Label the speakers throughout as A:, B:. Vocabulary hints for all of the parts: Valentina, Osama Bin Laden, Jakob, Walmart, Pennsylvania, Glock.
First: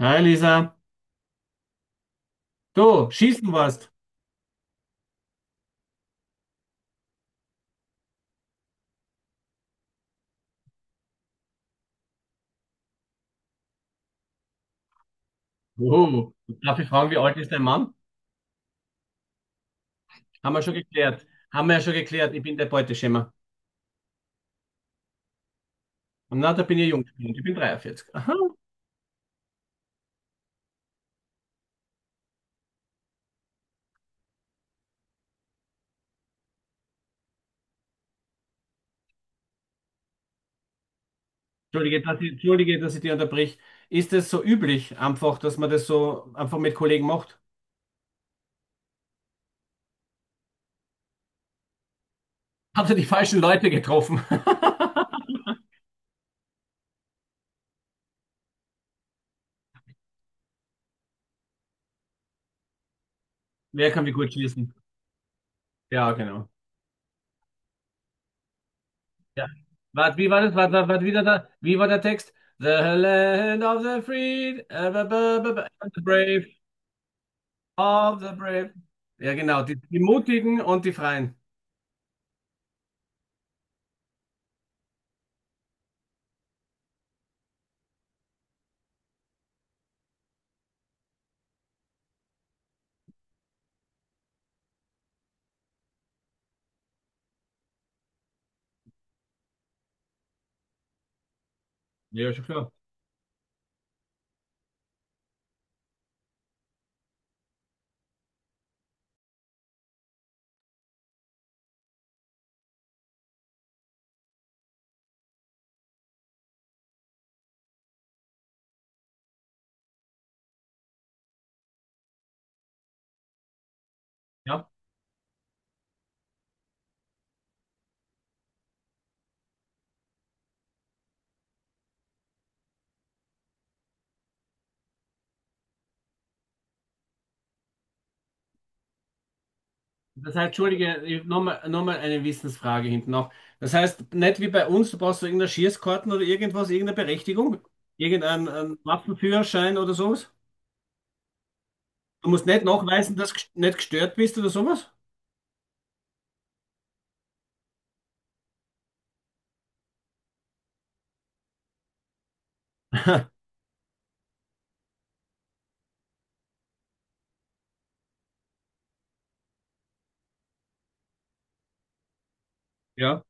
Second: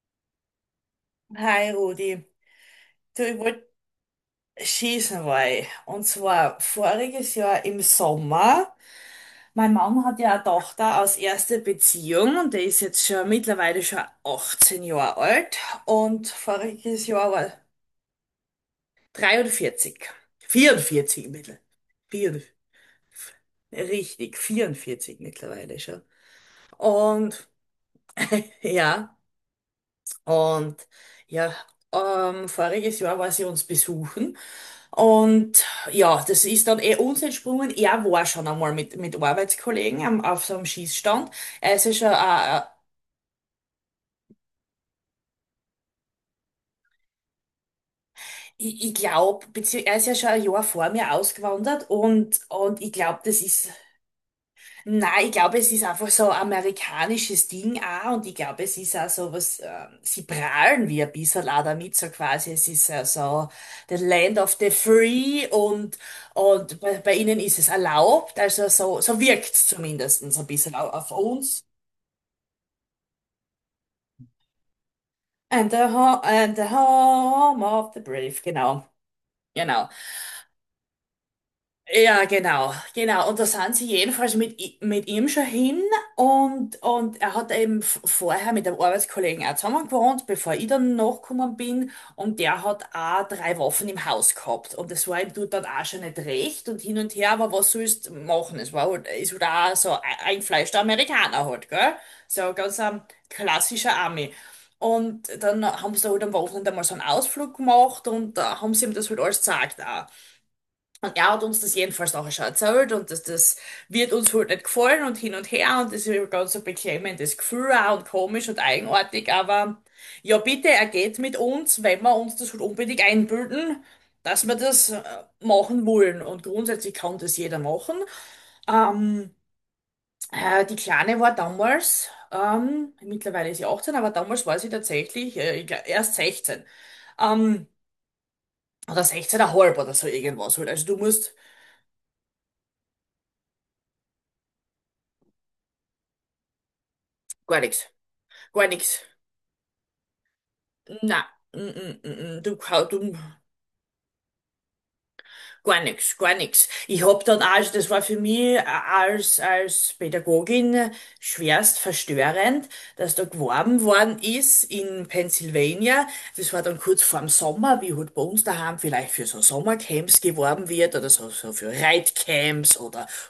A: Hi Lisa,
B: Hi Rudi,
A: du,
B: du, ich
A: schießen
B: wollte
A: warst.
B: schießen, weil, und zwar voriges Jahr im Sommer, mein Mann hat ja eine Tochter aus erster Beziehung und der ist jetzt schon mittlerweile schon 18 Jahre alt und
A: Oh, darf ich
B: voriges
A: fragen, wie
B: Jahr
A: alt ist
B: war
A: dein Mann?
B: 43,
A: Haben wir schon geklärt.
B: 44 mittlerweile,
A: Haben wir ja schon geklärt, ich
B: vier,
A: bin der Beuteschema.
B: richtig, 44 mittlerweile schon.
A: Na, da bin ich jung, ich
B: Und
A: bin 43. Aha.
B: ja, und ja, Voriges Jahr war sie uns besuchen. Und ja, das ist dann eh uns entsprungen. Er war schon einmal mit Arbeitskollegen am, auf so einem Schießstand. Er ist ja
A: Entschuldige,
B: schon,
A: dass ich, Entschuldige, dass ich dich unterbrich. Ist es so üblich, einfach, dass man das so einfach mit Kollegen macht?
B: ich glaube, er ist ja schon ein Jahr vor mir ausgewandert und
A: Habt
B: ich
A: ihr die
B: glaube,
A: falschen
B: das ist.
A: Leute getroffen?
B: Nein, ich glaube, es ist einfach so ein amerikanisches Ding auch und ich glaube, es ist auch so was, sie prahlen wie ein bisschen auch damit, so quasi, es ist ja so
A: Wer
B: the
A: kann wie gut
B: land of the
A: schießen?
B: free und,
A: Ja, genau.
B: und bei ihnen ist es erlaubt, also so
A: Ja.
B: wirkt's
A: Wart, wie
B: zumindest so
A: war
B: ein
A: das? Wart,
B: bisschen
A: wart, wart,
B: auf
A: wieder da?
B: uns.
A: Wie war der Text? The land of the free, and the
B: And the, ho
A: brave.
B: and the home of the
A: Of the
B: brave,
A: brave.
B: genau,
A: Ja, genau, die,
B: genau.
A: die Mutigen und die Freien.
B: Ja, genau, genau. Und da sind sie jedenfalls mit, mit ihm schon hin und er hat eben vorher mit einem Arbeitskollegen auch zusammen gewohnt, bevor ich dann nachgekommen bin und der hat auch drei Waffen im Haus gehabt und das war ihm dort dann auch schon nicht recht und hin und her, aber was sollst du machen? Es war halt, ist halt auch so ein eingefleischter Amerikaner halt, gell?
A: Ja, schon
B: So
A: klar.
B: ganz ein klassischer Ami. Und dann haben sie da halt am Wochenende mal so einen Ausflug gemacht und da haben sie ihm das halt alles gezeigt auch. Und er hat uns das jedenfalls nachher schon erzählt und dass das wird uns halt nicht gefallen und hin und her und das ist ein ganz ein beklemmendes Gefühl auch und komisch und eigenartig, aber ja bitte, er geht mit uns, wenn wir uns das halt unbedingt einbilden, dass wir
A: Ja.
B: das machen wollen und grundsätzlich kann das jeder machen. Ähm, Die Kleine war damals, mittlerweile ist sie 18, aber damals war sie tatsächlich ich glaub, erst 16. Ähm, oder 16,5 oder so
A: Das heißt,
B: irgendwas halt. Also du
A: Entschuldige,
B: musst
A: nochmal eine Wissensfrage hinten noch. Das heißt, nicht wie bei uns, du brauchst so irgendeine Schießkarten oder irgendwas, irgendeine Berechtigung,
B: gar nichts,
A: irgendeinen
B: gar
A: einen
B: nichts.
A: Waffenführerschein oder sowas.
B: Na,
A: Du musst
B: du,
A: nicht
B: du,
A: nachweisen, dass du nicht gestört bist oder sowas.
B: gar nichts, gar nichts. Ich hab dann auch, das war für mich als, als Pädagogin schwerst verstörend, dass da geworben worden ist in Pennsylvania. Das war dann kurz vorm Sommer, wie halt bei uns daheim vielleicht für so Sommercamps geworben wird oder so, so für Reitcamps oder
A: Ja.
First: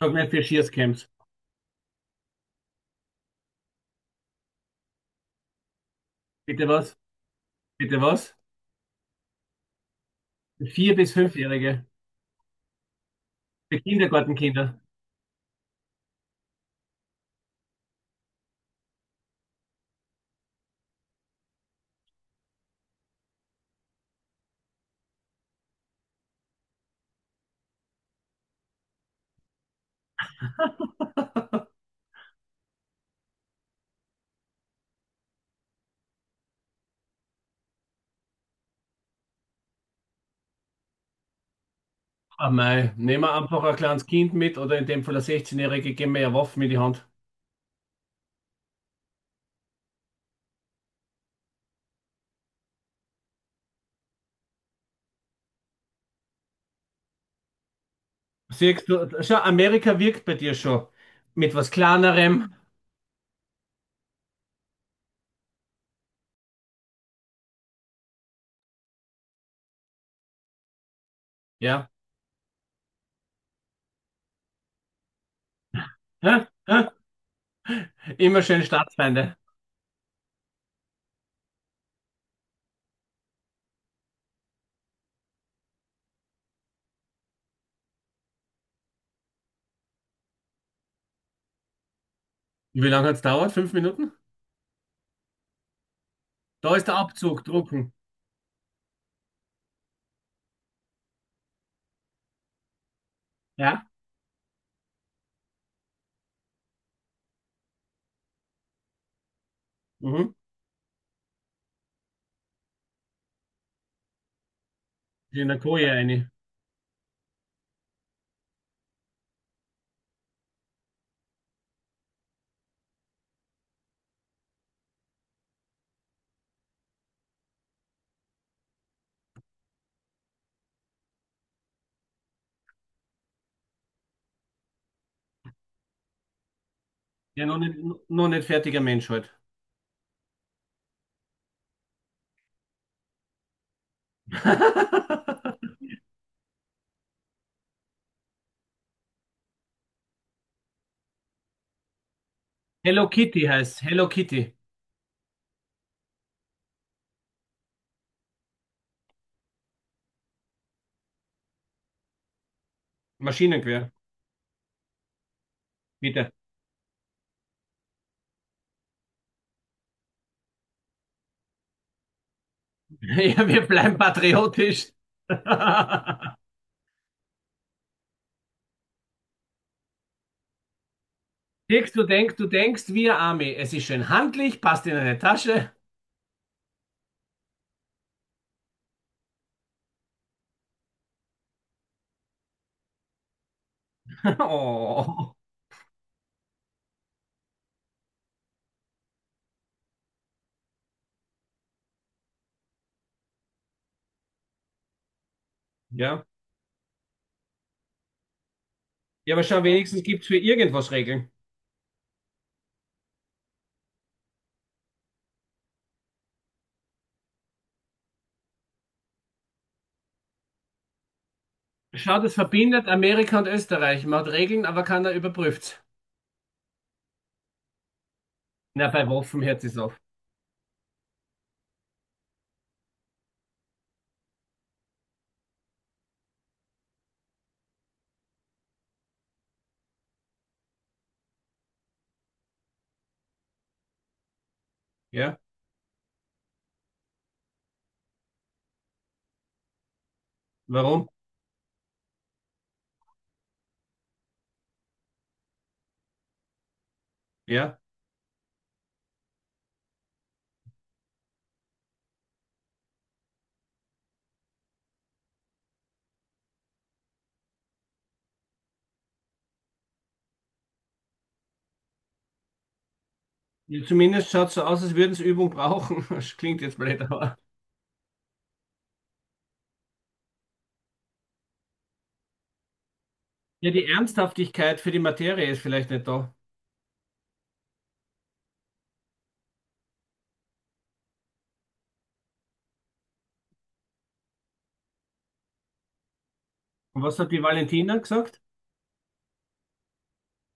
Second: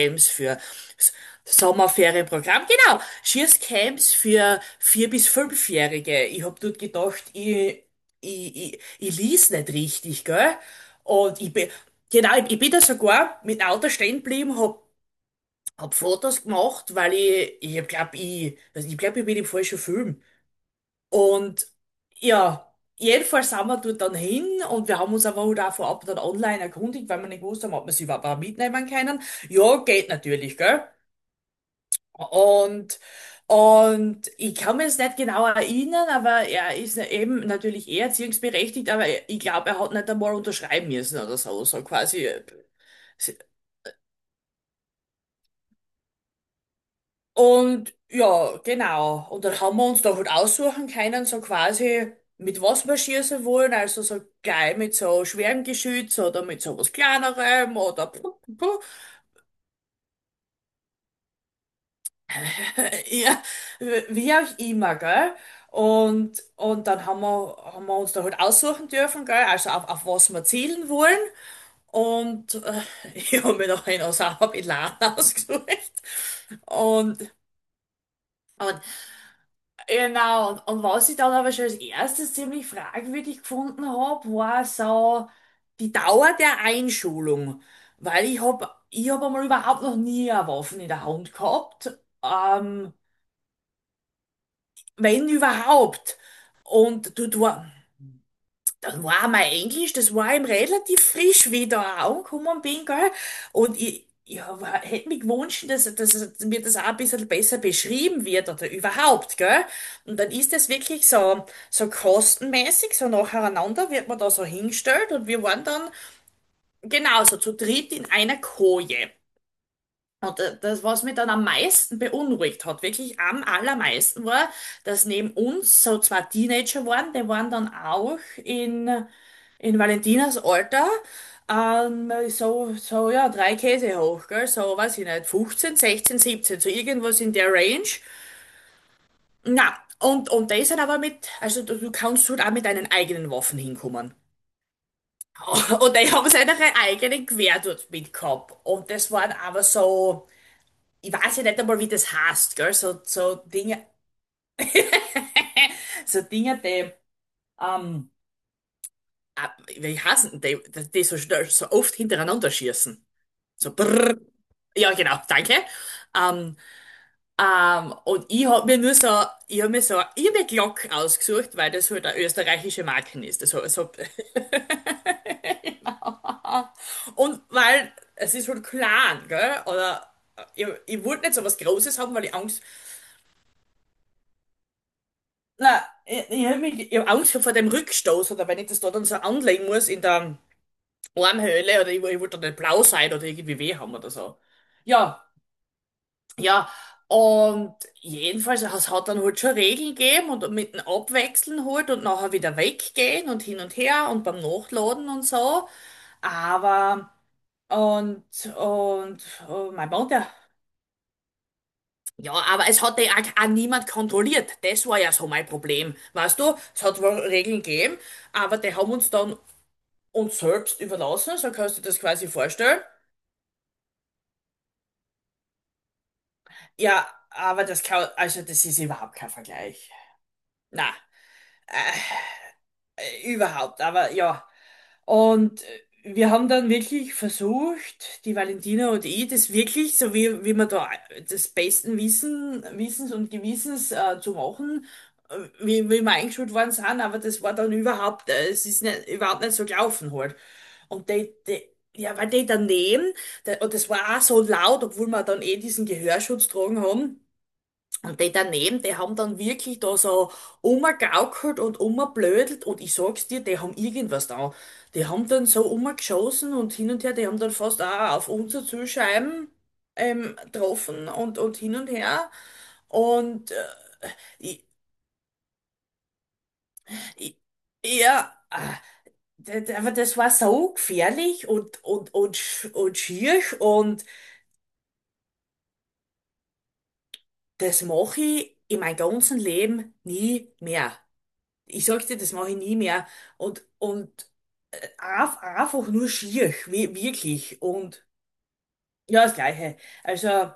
A: Sag nicht für
B: für
A: Schießcamps.
B: S- Sommerferienprogramm. Genau, Schießcamps für vier- bis fünfjährige. Ich hab
A: Bitte
B: dort
A: was?
B: gedacht, ich
A: Bitte was?
B: ich, ich, ich lies nicht richtig, gell?
A: Für Vier- bis
B: Und ich bin,
A: Fünfjährige.
B: genau, ich bin da sogar mit dem
A: Für
B: Auto stehen geblieben,
A: Kindergartenkinder.
B: hab, hab Fotos gemacht, weil ich glaub, ich bin im falschen Film. Und ja, Jedenfalls sind wir dort dann hin und wir haben uns aber halt auch vorab dann online erkundigt, weil wir nicht gewusst haben, ob wir sie überhaupt mitnehmen können. Ja, geht natürlich, gell? Und, und ich kann mir jetzt nicht genau erinnern, aber er ist ja eben natürlich eh erziehungsberechtigt, aber ich glaube, er hat nicht einmal unterschreiben müssen oder so, so quasi.
A: Ah, mei, nehmen wir einfach ein kleines Kind mit oder in dem Fall ein 16-Jährige, geben wir ja Waffen in die Hand.
B: Und ja, genau. Und dann haben wir uns da halt aussuchen können, so quasi, mit was wir schießen wollen, also so gleich mit so schwerem Geschütz oder mit so was Kleinerem oder puh, puh, puh.
A: Siehst du, schau, Amerika wirkt bei dir schon. Mit was Kleinerem,
B: Ja, wie auch immer, gell? Haben wir uns da halt aussuchen dürfen, gell? Also auf was wir zielen wollen.
A: ja.
B: Und ich habe mir noch einen Osama Bin Laden ausgesucht.
A: Hä? Hä?
B: Und,
A: Immer schön
B: und
A: Staatsfeinde.
B: genau, und was ich dann aber schon als erstes ziemlich fragwürdig gefunden habe, war so die Dauer der Einschulung. Weil ich hab einmal überhaupt noch nie eine Waffe in der Hand gehabt.
A: Wie
B: Ähm,
A: lange hat's dauert? Fünf Minuten?
B: Wenn überhaupt.
A: Da ist der
B: Und
A: Abzug, drucken.
B: dann war mein Englisch, das war ihm relativ frisch, wie ich da auch angekommen bin, gell? Und
A: Ja?
B: ich hätte mir gewünscht, dass mir das auch ein bisschen besser beschrieben wird oder überhaupt, gell? Und dann
A: Mhm.
B: ist das wirklich so kostenmäßig, so nacheinander wird man da so hingestellt und wir
A: In der
B: waren
A: Koje
B: dann
A: eine.
B: genauso zu dritt in einer Koje. Und das, was mich dann am meisten beunruhigt hat, wirklich am allermeisten war, dass neben uns so zwei Teenager waren, die waren dann auch in, in Valentinas Alter, so, so, ja, drei Käse hoch, gell, so, weiß ich nicht, 15, 16, 17, so irgendwas in
A: Ja,
B: der Range.
A: noch nicht fertiger Mensch halt.
B: Na, und die sind aber mit, also du kannst halt auch mit deinen eigenen Waffen hinkommen. Und die haben seine eigenen Gewehr dort mitgehabt. Und das waren aber so, ich weiß ja nicht einmal, wie das heißt, gell? So,
A: Hello
B: so
A: Kitty heißt
B: Dinge,
A: Hello Kitty.
B: so Dinge, ähm, ah, wie heißen die, die so schnell, so oft hintereinander schießen. So
A: Maschinengewehr,
B: brrr. Ja, genau, danke.
A: bitte.
B: Ähm, und ich hab mir so eine irre Glock ausgesucht, weil das halt eine österreichische Marke ist.
A: Ja, wir
B: Also
A: bleiben patriotisch.
B: und weil es ist halt klein, gell? Oder ich wollte nicht so was
A: Dirk,
B: Großes haben, weil ich
A: du
B: Angst.
A: denkst wir Armee. Es ist schön handlich, passt in eine Tasche.
B: Nein, ich hab Angst gehabt vor dem Rückstoß oder wenn ich das da dann so anlegen muss in der Armhöhle oder ich wollte dann nicht blau sein oder irgendwie weh haben oder so. Ja,
A: Oh.
B: ja. Und jedenfalls, es hat dann halt schon Regeln gegeben und mit dem Abwechseln halt und nachher wieder weggehen und hin und her und beim Nachladen und so.
A: Ja.
B: Aber, und,
A: Ja, aber schau,
B: oh, mein
A: wenigstens
B: Mann,
A: gibt es
B: der.
A: für irgendwas Regeln.
B: Ja, aber es hat ja auch niemand kontrolliert. Das war ja so mein Problem. Weißt du, es hat wohl Regeln gegeben, aber die haben uns dann uns selbst überlassen, so kannst du dir das
A: Schau,
B: quasi
A: das
B: vorstellen.
A: verbindet Amerika und Österreich. Man hat Regeln, aber keiner überprüft's.
B: Ja, aber das kann, also das ist
A: Na, bei
B: überhaupt kein
A: Waffen hört es
B: Vergleich.
A: auf.
B: Na, überhaupt, aber ja. Und wir haben dann wirklich versucht, die Valentina und ich, das wirklich, so wie, wie wir da das besten Wissens und Gewissens zu machen, äh,
A: Ja.
B: wie, wie wir eingeschult worden sind, aber das war dann überhaupt, es ist nicht, überhaupt nicht so gelaufen halt.
A: Warum?
B: Und die, ja, weil die daneben, der, und das war auch so laut, obwohl wir dann eh diesen Gehörschutz tragen haben,
A: Ja.
B: und die daneben, die haben dann wirklich da so rumgegaukelt und rumgeblödelt und ich sag's dir, die haben irgendwas da. Die haben dann so rumgeschossen und hin und her, die haben dann fast auch auf unsere Zielscheiben getroffen und hin und her. Und
A: Ja, zumindest schaut so
B: ich,
A: aus, als würden sie Übung brauchen. Das klingt jetzt blöd, aber.
B: ich, ja, ah, d- d- aber das war so gefährlich und schier
A: Ja, die
B: und
A: Ernsthaftigkeit für die Materie ist vielleicht nicht da.
B: das mache ich in meinem ganzen Leben nie mehr. Ich sag dir, das mache ich nie mehr. Und, und Einfach nur schier,
A: Und was hat die
B: wirklich.
A: Valentina
B: Und
A: gesagt?
B: ja, das Gleiche. Also,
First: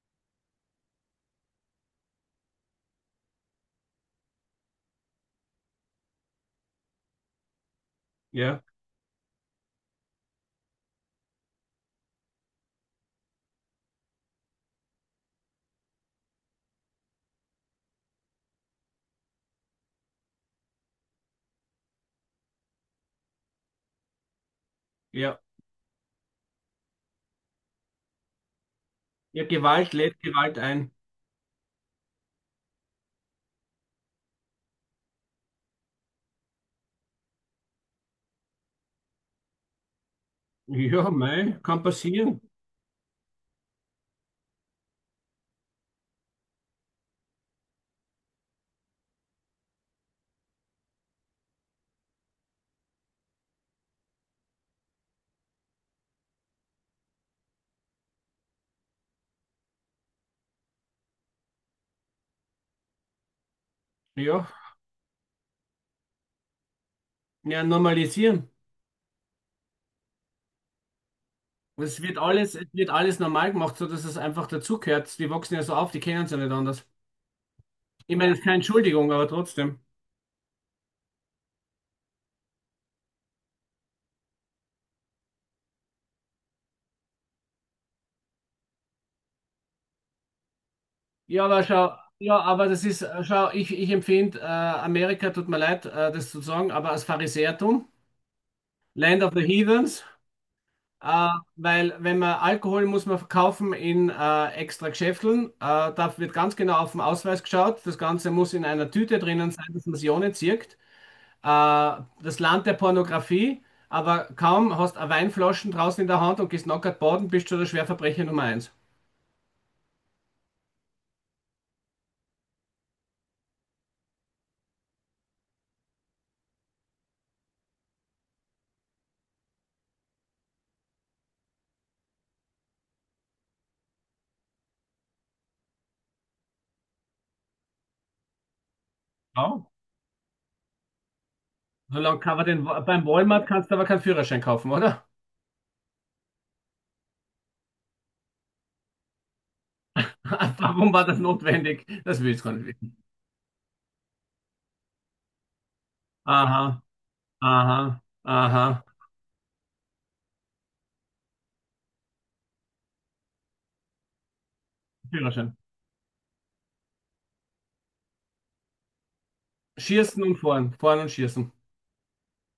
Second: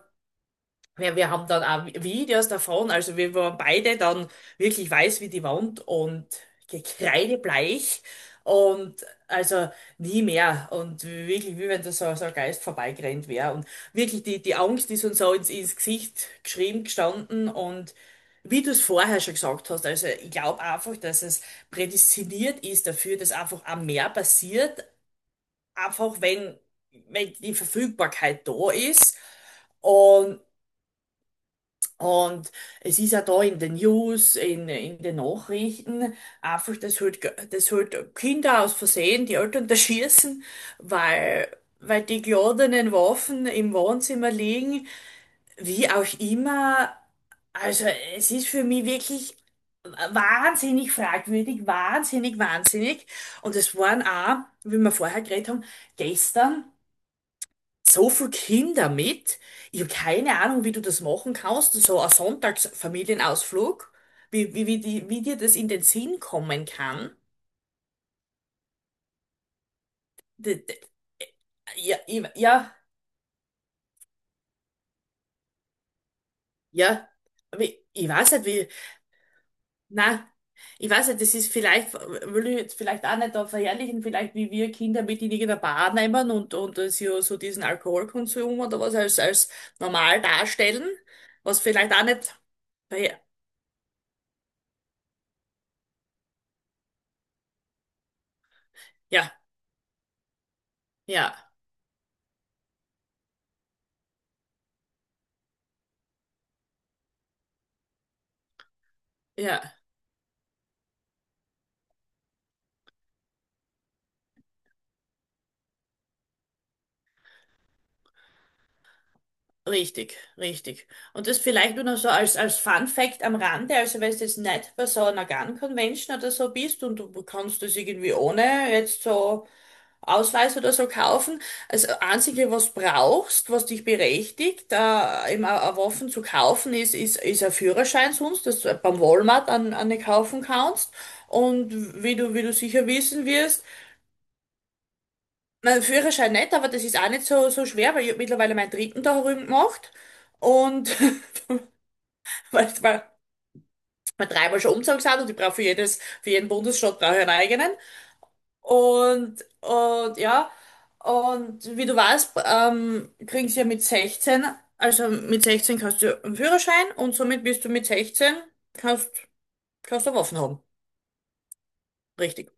B: wir haben dann auch Videos davon, also wir waren beide dann wirklich weiß wie die Wand und gekreidebleich
A: Ja.
B: und also nie mehr. Und wirklich, wie wenn da so ein Geist vorbeigerannt wäre. Und wirklich, die Angst ist uns so ins Gesicht geschrieben gestanden und wie du es vorher schon gesagt hast, also ich glaube einfach, dass es prädestiniert ist dafür, dass einfach auch mehr passiert,
A: Ja.
B: einfach wenn die Verfügbarkeit da ist.
A: Ja, Gewalt lädt
B: Und,
A: Gewalt ein.
B: und Es ist ja da in den News, in den Nachrichten, einfach, dass halt Kinder aus Versehen die Eltern da schießen,
A: Ja, mei, kann
B: weil die
A: passieren.
B: geladenen Waffen im Wohnzimmer liegen. Wie auch immer, also es ist für mich wirklich wahnsinnig fragwürdig, wahnsinnig, wahnsinnig. Und es waren auch, wie wir vorher geredet haben, gestern so viele Kinder mit. Ich habe keine Ahnung, wie du das machen kannst. So ein Sonntagsfamilienausflug,
A: Ja.
B: wie dir das in den Sinn kommen kann.
A: Ja, normalisieren.
B: D- d- Ja,
A: Es wird alles normal gemacht, so dass es einfach dazugehört. Die wachsen ja so auf, die kennen es ja nicht anders.
B: ja. Aber ich
A: Ich meine,
B: weiß
A: es ist
B: nicht,
A: keine
B: wie.
A: Entschuldigung, aber trotzdem.
B: Na, ich weiß nicht, das ist vielleicht, will ich jetzt vielleicht auch nicht da verherrlichen, vielleicht wie wir Kinder mit in irgendeiner Bar nehmen und so diesen Alkoholkonsum oder was als normal darstellen,
A: Ja,
B: was
A: aber schau,
B: vielleicht auch nicht.
A: ja, aber das ist,
B: verher-
A: schau, ich empfinde, Amerika, tut mir leid, das zu sagen, aber als Pharisäertum, Land of
B: Ja,
A: the Heathens, äh,
B: ja,
A: weil wenn man Alkohol muss man verkaufen in extra Geschäfteln, da wird ganz genau auf den Ausweis geschaut, das Ganze muss in einer Tüte drinnen sein,
B: ja.
A: dass man sie ohne zieht. Das Land der Pornografie, aber kaum hast du Weinflaschen draußen in der Hand und gehst nackert baden, bist du der Schwerverbrecher Nummer eins.
B: Richtig, richtig. Und das vielleicht nur noch so als Fun Fact am Rande, also wenn du jetzt nicht bei so einer Gun Convention oder so bist und du kannst das irgendwie ohne jetzt so Ausweis oder so kaufen. Also Einzige, was brauchst, was dich berechtigt, eben a Waffen zu kaufen, ist ein Führerschein sonst, dass du beim Walmart
A: Ja.
B: an, eine kaufen kannst. Und
A: Solange kann
B: wie
A: man
B: du
A: den,
B: sicher
A: beim
B: wissen
A: Walmart
B: wirst,
A: kannst du aber keinen Führerschein kaufen, oder?
B: mein Führerschein nicht, aber das ist auch nicht so schwer, weil ich hab mittlerweile meinen dritten da drüben gemacht.
A: Warum
B: Und
A: war das notwendig? Das will ich gar nicht
B: weil
A: wissen.
B: mal dreimal schon umgezogen sind und ich brauche für jeden
A: Aha,
B: Bundesstaat brauche ich einen eigenen.
A: aha, aha.
B: Ja, und wie du weißt, kriegst du ja mit 16, also mit
A: Führerschein.
B: 16 kannst du einen Führerschein und somit bist du mit 16, kannst, kannst du
A: Schießen und
B: Waffen haben.
A: fahren, fahren und schießen.
B: Richtig.